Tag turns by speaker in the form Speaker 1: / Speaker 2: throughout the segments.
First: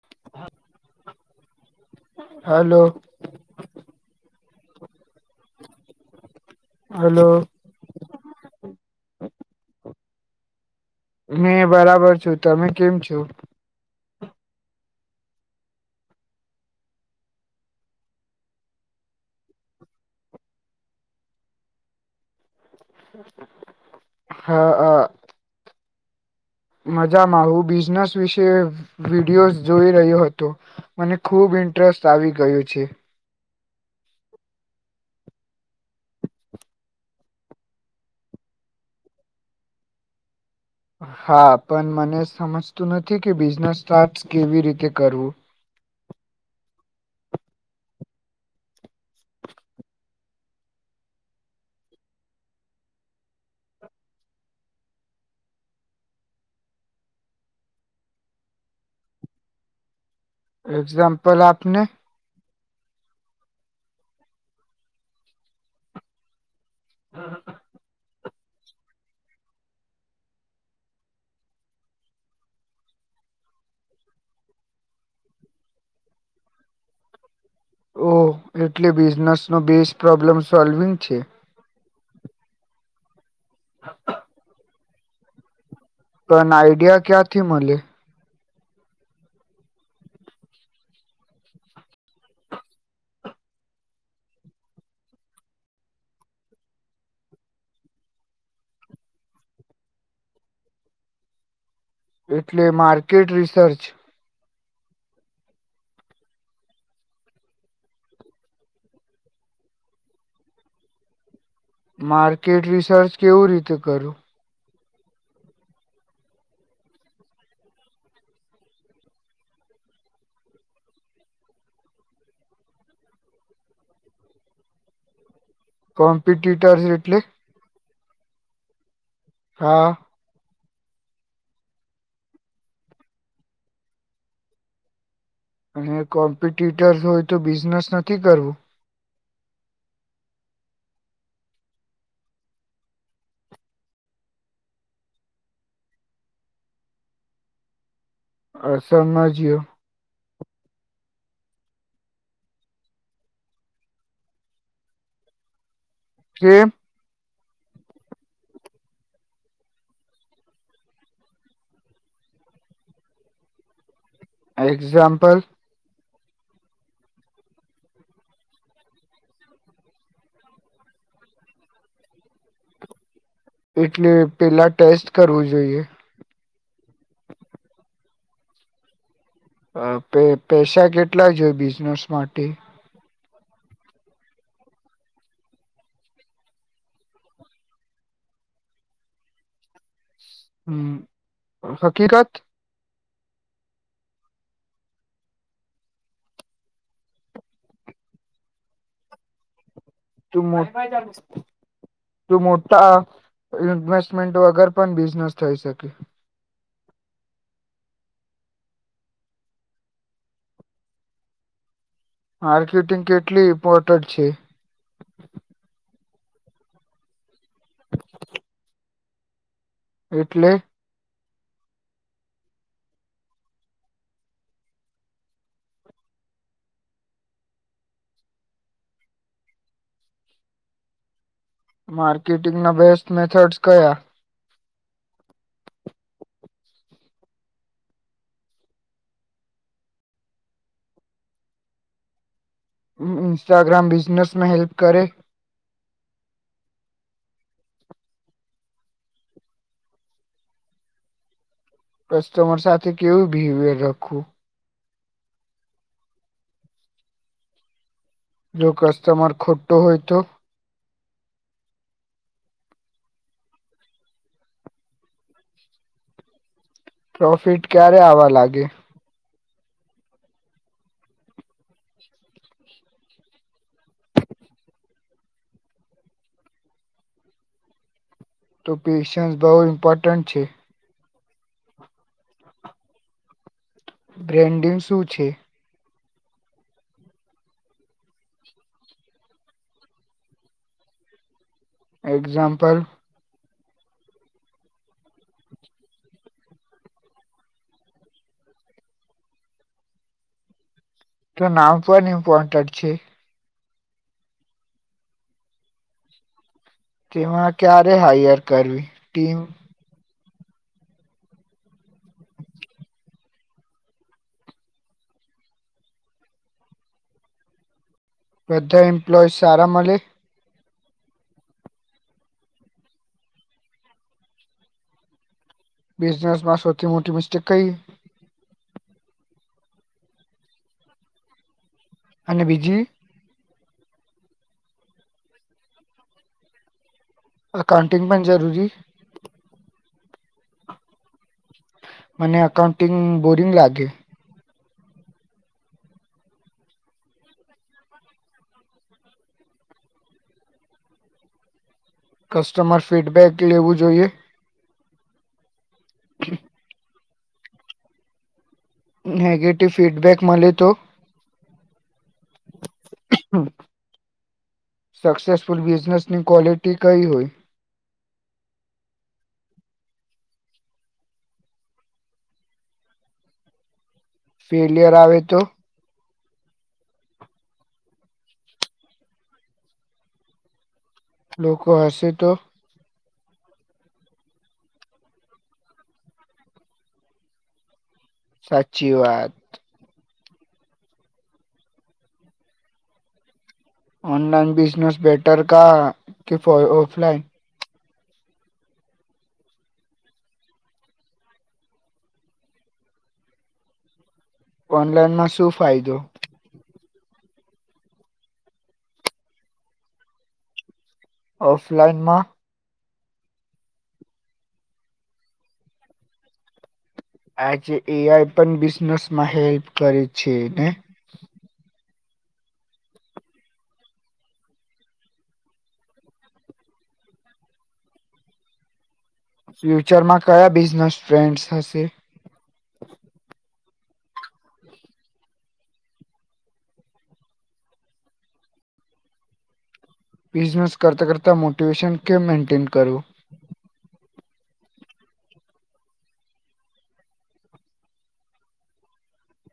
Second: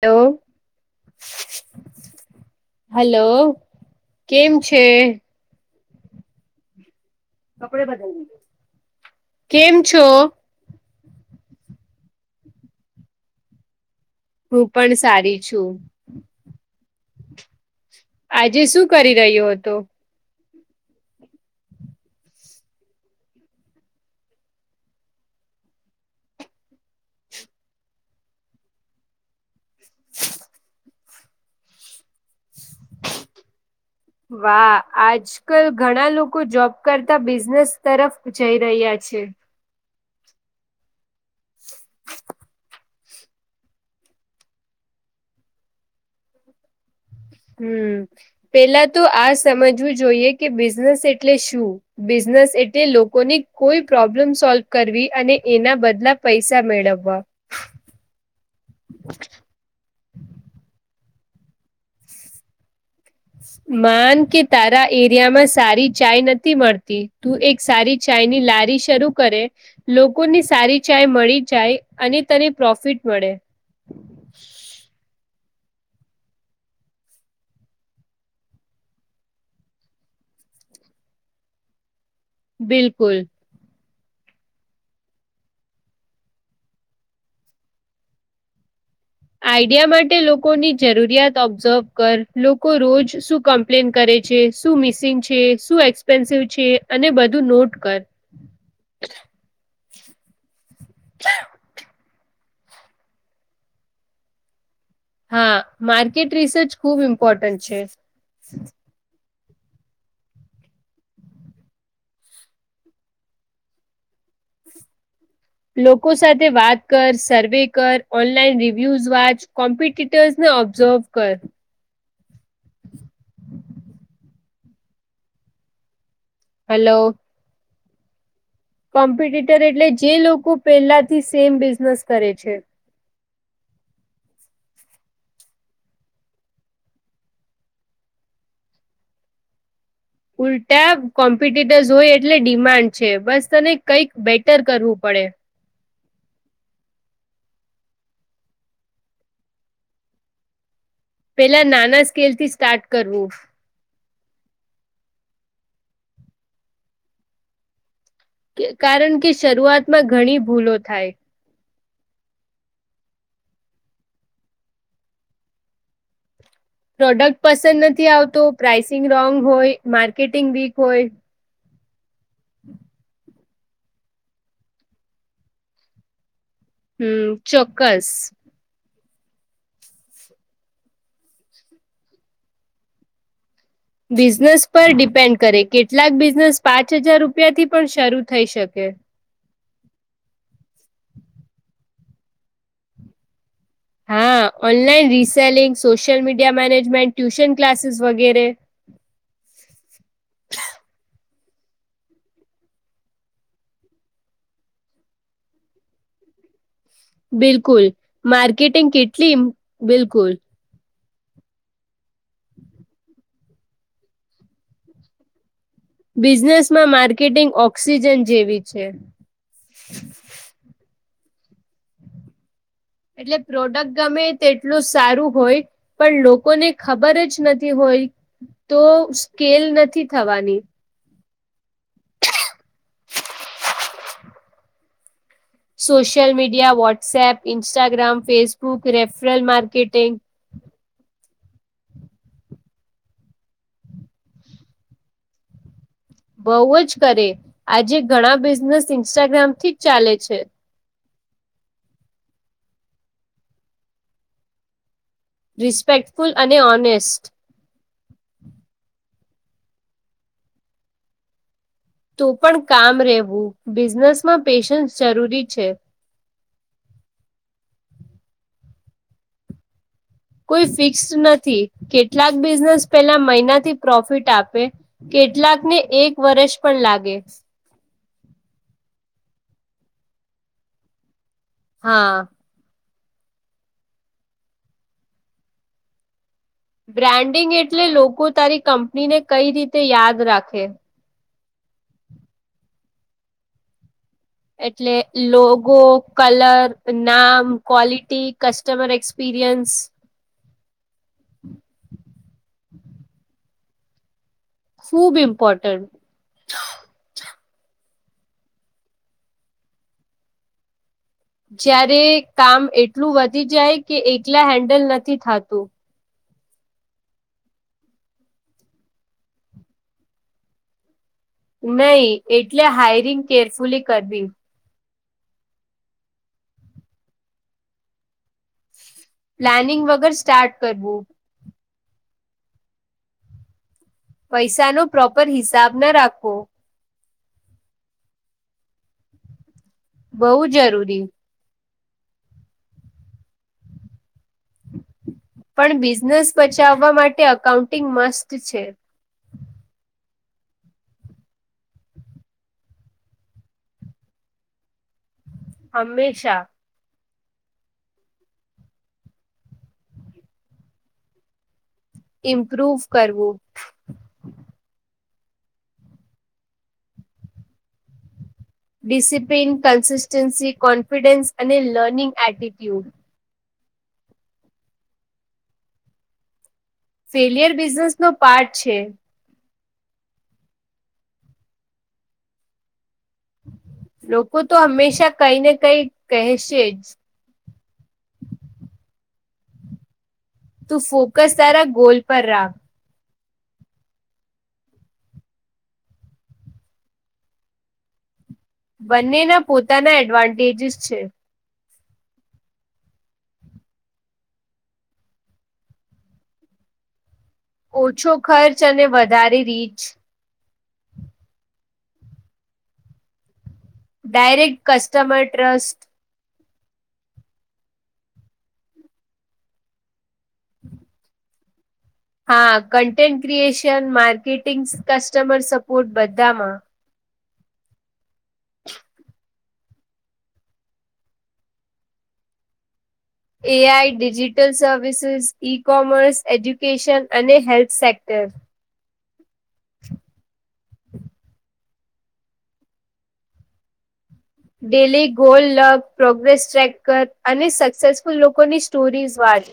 Speaker 1: Hello.
Speaker 2: Hello
Speaker 1: hello કેમ છે.
Speaker 2: Hello.
Speaker 1: આપણ બદ કેમ છો.
Speaker 2: મે બરાબર છું તમે કેમ છો.
Speaker 1: હું પણ સારી છું. આજે શું કરી રહ્યો હતો.
Speaker 2: હા હ. મજામાં હું બિઝનેસ વિશે વિડીયોઝ જોઈ રહ્યો હતો. મને ખુબ ઇન્ટરેસ્ટ આવી ગયું છે.
Speaker 1: વાહ આજ આજ કલ ઘણા લોકો જોબ કરતા બિઝનેસ તરફ જઈ રહ્યા છે.
Speaker 2: હા પણ મને સમજતું નથી કે બિઝનેસ સ્ટાર્ટ કેવી રીતે કરવું.
Speaker 1: હમ પેલાતો આ સમજવું જોઈએ કે બિઝનેસ એટલે શું. બિઝનેસ એટલે લોકોને કોઈ પ્રોબ્લેમ સોલ્વ કરવી અને એના બદલા. પૈસા મેળવવા.
Speaker 2: એક્ઝામ્પલ આપને.
Speaker 1: માન કે તારા એરિયામાં સારી ચાય નથી મળતી તું એક સારી ચાઈની લારી શરૂ કરે લોકોની સારી ચાય મળી જાય અને તને પ્રોફિટ મળે.
Speaker 2: ઓ એટલે બિઝનેસ નો બેઝ પ્રોબ્લેમ સોલ્વિંગ છે.
Speaker 1: બિલકુલ
Speaker 2: હા. [inaudible] પણ આઈડિયા ક્યાથી મળલી.
Speaker 1: આઈડિયા માટે લોકોની જરૂરિયાત ઓબ્ઝર્વ કર લોકો રોજ શું ક. પ્લેન કરે છે શું મિસિંગ છે શું એક્સપેન્સિવ છે અને બધું નોટ કર.
Speaker 2: એટલે માર્કેટ રિસર્ચ.
Speaker 1: હા માર્કેટ રિસર્ચ ખુબ ઇમ્પોર્ટન્ટ છે.
Speaker 2: માર્કેટ રિસર્ચ કેવું રીતે કરું.
Speaker 1: લોકો સાથે વાત કર સર્વે કર ઓનલાઈન રિવ્યુઝ વાચ કોમ્પ ર્ ને ઓબ્ઝર્વ કર.
Speaker 2: કોમ્પિટટર્સ
Speaker 1: હલો
Speaker 2: એટલે.
Speaker 1: કોમ્પિટેટર એટલે
Speaker 2: હા
Speaker 1: જે લોકો પેલા થી સેમ બિઝનેસ કરે છે.
Speaker 2: અને કોમ્પિટટર હોય તો બિઝનેસ નથી કરવું.
Speaker 1: ઉલ્ટા કોમ્પિટેટર્ હોય એટલે ડિમાન્ડ છે. બસ તને કઈક બેટર કરવું પડે.
Speaker 2: અ સર ના જીઓ.
Speaker 1: પેલા નાના સ્કેલ થી સ્ટાર્ટ કરવું.
Speaker 2: હમ [unintelligible]
Speaker 1: કારણ કે શરૂઆતમાં ઘણી ભૂલો થાય
Speaker 2: એક્ઝામ્પલ.
Speaker 1: પ્રોડક્ટ પસંદ નથી આવતો પ્રાઇસિંગ રોંગ હોય માર્કેટિંગ વીક હોય. હમ [inaudible]
Speaker 2: એટલે પેલા ટેસ્ટ કરવું જોઈએ.
Speaker 1: હમ ચોક્કસ.
Speaker 2: અ પે પૈસા કેટલા જોય બિઝનેસ માટે.
Speaker 1: બિઝનેસ પર ડિપેન્ડ કરે કેટલાક બિઝનેસ પાંચ હજાર રૂપિયા થી પણ શરૂ થઈ શકે.
Speaker 2: હમ હકીરત [inaudible]
Speaker 1: હા online reselling social media management tuition classes વગેરે.
Speaker 2: તું મોટ [unintelligible] મોટા ઇન્વેસ્ટમેન્ટ વગર પણ બિઝનેસ થઈ શકે.
Speaker 1: બિલકુલ માર્કેટિંગ કેટલી બિલકુલ.
Speaker 2: માર્કેટિંગ કેટલી ઇમ્પોર્ટન્ટ છે.
Speaker 1: બિઝનેસ માં માર્કેટિંગ ઓક્સિજન જેવી છે.
Speaker 2: ઇટલી. [inaudible]
Speaker 1: એટલે પ્રોડક્ટ ગમે તેટલું સારું હોય. પણ લોકોને ખબર જ નથી હોય તો સ્કેલ નથી થવાની.
Speaker 2: માર્કેટિંગના બેસ્ટ મેથડસ કયા.
Speaker 1: Social media WhatsApp Instagram Facebook referral marketing.
Speaker 2: Instagram બિઝનેસમાં હેલ્પ કરે.
Speaker 1: બહુ જ કરે આજે ઘણા બિઝનેસ ઇન્સ્ટાગ્રામ થી જ ચાલે છે.
Speaker 2: કસ્ટમર સાથે કેવું બિહેવિયર રાખવું.
Speaker 1: રિસ્પેક્ટફુલ અને ઓનેસ્ટ.
Speaker 2: જો કસ્ટમર ખોટો હોયતો?
Speaker 1: તો પણ કામ રહેવું બિઝનેસ માં પેશન્સ જરૂરી છે.
Speaker 2: પ્રોફિટ ક્યારે આવવા લાગે?
Speaker 1: કોઈ ફિક્સ નથી કેટલાક બિઝનેસ પેલા મહિનાથી પ્રોફિટ આપે. કેટલાક ને એક વર્ષ પણ લાગે.
Speaker 2: તો પેેશન્સ બહુ મપોટન્ટન્ટ છે.
Speaker 1: હા
Speaker 2: બ્રેન્ડિંગ શું છે?
Speaker 1: બ્રાન્ડિંગ એટલે લોકો તારી કંપનીને કઈ રીતે યાદ રાખે.
Speaker 2: એક્ઝામ્પલ!
Speaker 1: એટલે લોગો, કલર, નામ, ક્વોલિટી, કસ્ટમર એક્સપિરિયન્સ
Speaker 2: તો નામ પણ ઇમ્પોર્ટન્ટ છે!
Speaker 1: ખૂબ ઇમ્પોર્ટન્ટ.
Speaker 2: તેમાં ક્યારે હાયર કરવી ટીમ?
Speaker 1: જયારે કામ એટલું વધી જાય કે એકલા હેન્ડલ નથી થતું.
Speaker 2: બધા એમ્પ્લોયઝ સારા મળે!
Speaker 1: નઈ એટલે હાયરિંગ કેરફુલી કરવી.
Speaker 2: બિઝનેસ માં સૌથી મોટી મિસ્ટેક કઈ?
Speaker 1: પ્લાનિંગ વગર સ્ટાર્ટ કરવું.
Speaker 2: અને બીજી?
Speaker 1: પૈસા નો પ્રોપર હિસાબ ના રાખવો.
Speaker 2: અકાઉન્ટિંગ પણ જરૂરી!
Speaker 1: બઉુ જરૂરી.
Speaker 2: મને અકાઉન્ટિંગ બોરિંગ લાગે.
Speaker 1: પણ બિઝનેસ બચાવવા માટે અકાઉન્ટિંગ મસ્ત છે.
Speaker 2: કસ્ટમર ફીડબેક લેવું જોઈએ?
Speaker 1: હંમેશા.
Speaker 2: નેગેટિવ ફીડબેક મળે તો!
Speaker 1: ઇમ્પ્રુવ કરવું.
Speaker 2: સક્સેસફુલ બિઝનેસ ની ક્વોલિટી કઈ હોય?
Speaker 1: ડિસિપ્લીિન, કન્સિસ્ટન્સી, કોન્ફિડન્સ અને લર્નિંગ એટીટ્યુડ.
Speaker 2: ફેલિયર આવે તો!
Speaker 1: ફેલિયર બિઝનેસ નો પાર્ટ છે.
Speaker 2: લોકો હશે તો!
Speaker 1: લોકો તો હંમેશા કઈ ને કઈ કહેશે જ.
Speaker 2: સાચી વાત.
Speaker 1: તું ફોકસ તારા ગોલ પર રાખ.
Speaker 2: ઓનલાઇન બિઝનેસ બેટર કાં કે ઓફલાઇન?
Speaker 1: બંનેના પોતાના એડવાન્ટેજસ છે.
Speaker 2: ઓનલાઈનમાં શું ફાયદો?
Speaker 1: ઓછો ખર્ચ અને વધારે રીચ.
Speaker 2: ઓફલાઇનમાં.
Speaker 1: Direct customer trust.
Speaker 2: આજે એ આઈ પણ બિઝનેસ માં હેલ્પ કરે છે ને!
Speaker 1: હા content creation, marketing customer, support બધામાં.
Speaker 2: ફ્યુચર માં કયા બિઝનેસ ટ્રેન્ડસ હશે
Speaker 1: A I digital services e commerce education અને હેલ્થ સેક્ટર [inaudible]
Speaker 2: બિઝનેસ કરતાં કરતાં મોટિવેશન કેમ મેન્ટેન કરવું?
Speaker 1: Daily goal, luck, progress track કર, અને સક્સેસફુલ લોકોની સ્ટોરીઝ વાંચ.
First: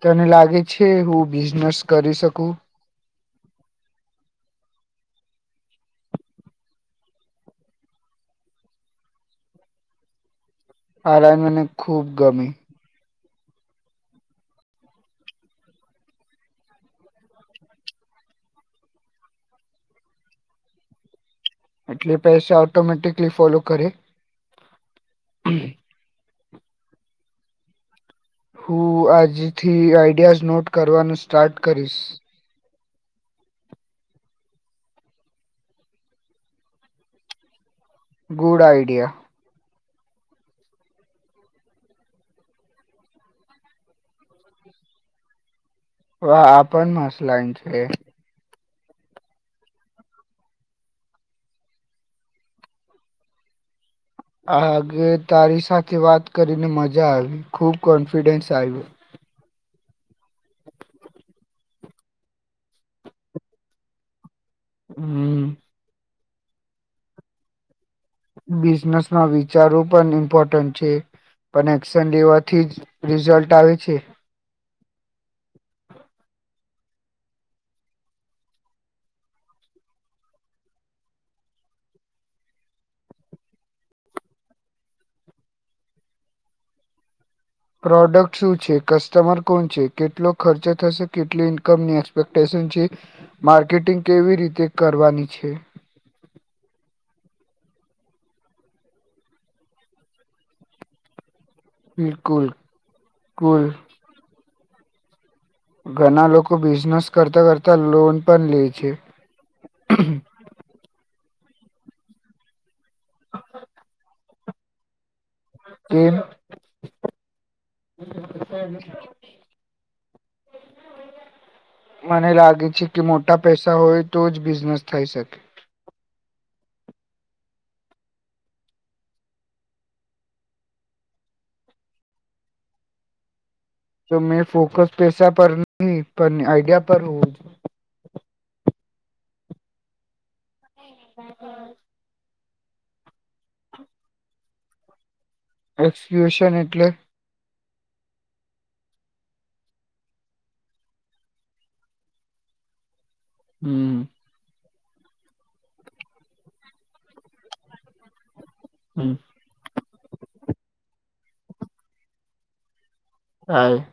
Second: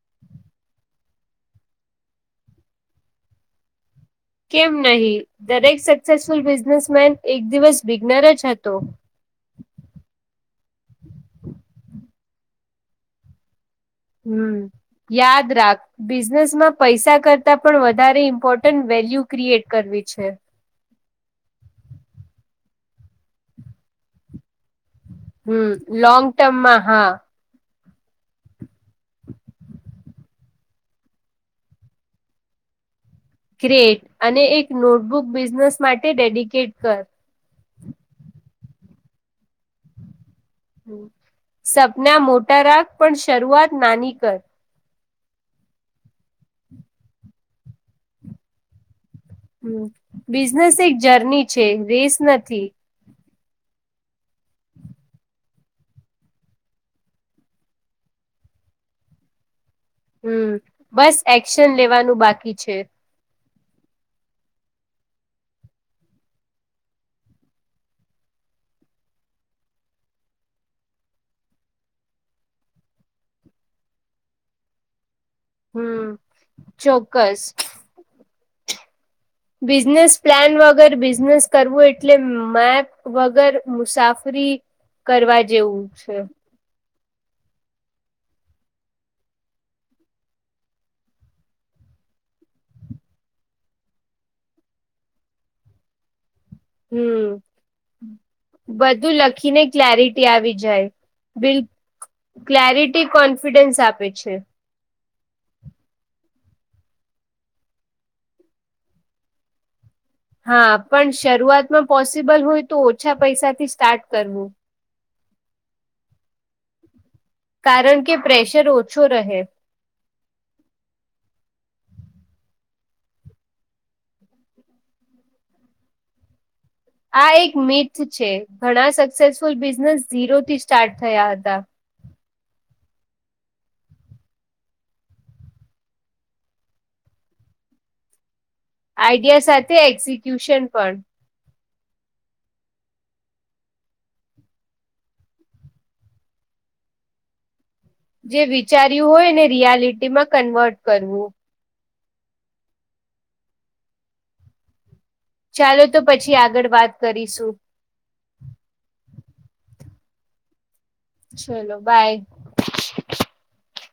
Speaker 2: તને લાગે છે હું બિઝનેસ કરી શકું?
Speaker 1: કેમ નહીિ દરેક સક્સેસફુલ બિઝનેસ મેન એક દિવસ બિગ્નર જ હતો
Speaker 2: આરાજ મને ખુબ ગમી
Speaker 1: હમ યાદ રા બિઝનેસમાં પૈસા કરતાં પણ વધારે ઇમ્પોર્ટન્ટ વેલ્યુ ક્રિએટ કરવી છે
Speaker 2: એટલે પૈસા ઓટોમેટિકલી ફોલો કરે
Speaker 1: હમ લાંગ ટર્મમાં હા
Speaker 2: હું આજથી આઈડિયાઝ નોટ કરવાનું સ્ટાર્ટ કરીશ
Speaker 1: ક્રએટ અને એક નોટબુક બિઝનેસ માટે ડેડિકેટ કર
Speaker 2: ગુડ આઈડિયા
Speaker 1: સપના મોટા રાખ પણ શરૂઆત નાની કર
Speaker 2: વા આપ પણ મસલાઇ છે
Speaker 1: હ બિઝનેસ એક જર્ની છે રેસ નથી
Speaker 2: આગે તારી સાથે વાત કરીને મજા આવી ખુબ કોન્ફિડન્સ આવ્યો
Speaker 1: હમ બસ એક્શન લેવાનું બાકી છે
Speaker 2: હમ બિઝનેસ ના વિચારો પણ ઇમ્પોર્ટન્ટ છે પણ એક્શન લેવાથી જ રિઝલ્ટ આવે છે
Speaker 1: હમ ચોક્કસ બિઝનેસ પ્લાન વગર બિઝનેસ કરવું એટલે મે વગર મુસાફરી કરવા જેવું છે
Speaker 2: પ્રોડક્ટ શું છે કસ્ટમર કોણ છે કેટલો ખર્ચો થશે કેટલી ઇન્કમની એક્સપેક્ટેશન છે માર્કેટિંગ કેવી રીતે કરવાની છે
Speaker 1: હમ બધું લખીને ક્લેરિટી આવી જાય બિલ
Speaker 2: બિલકુલ
Speaker 1: ક્લરિટી
Speaker 2: કુલ
Speaker 1: કોન્ફિડન્સ આપે છે
Speaker 2: ઘણા લોકો બિઝનેસ કરતા કરતા લોન પણ લે છે
Speaker 1: હા પણ શરૂઆતમાં પોસિબલ હોય તો ઓછા પૈસાથી સ્ટાર્ટ કરવું
Speaker 2: કે
Speaker 1: કારણ કે પ્રેશર ઓછો રહે
Speaker 2: મને લાગે છે કે મોટા પૈસા હોય તો જ બિઝનેસ થઈ શકે
Speaker 1: આ એક મીથ છે ઘણા સક્સેસફુલ બિઝનેસ ઝીરો થી સ્ટાર્ટ થયા હતા
Speaker 2: તો મેં ફોકસ પેશા પર નહી આઈડિયા પર હોવ
Speaker 1: આઈડિયા સાથે એક્ઝિક્યુશન પણ
Speaker 2: હા હા હ એક્સક્યુશન એટલે
Speaker 1: જે વિચાર્યું હોય ને રિયાલિટી માં કન્વર્ટ કરવું
Speaker 2: હમ
Speaker 1: ચાલો તો પછી આગળ વાત કરીશું
Speaker 2: હમ
Speaker 1: ચલો બાય
Speaker 2: હ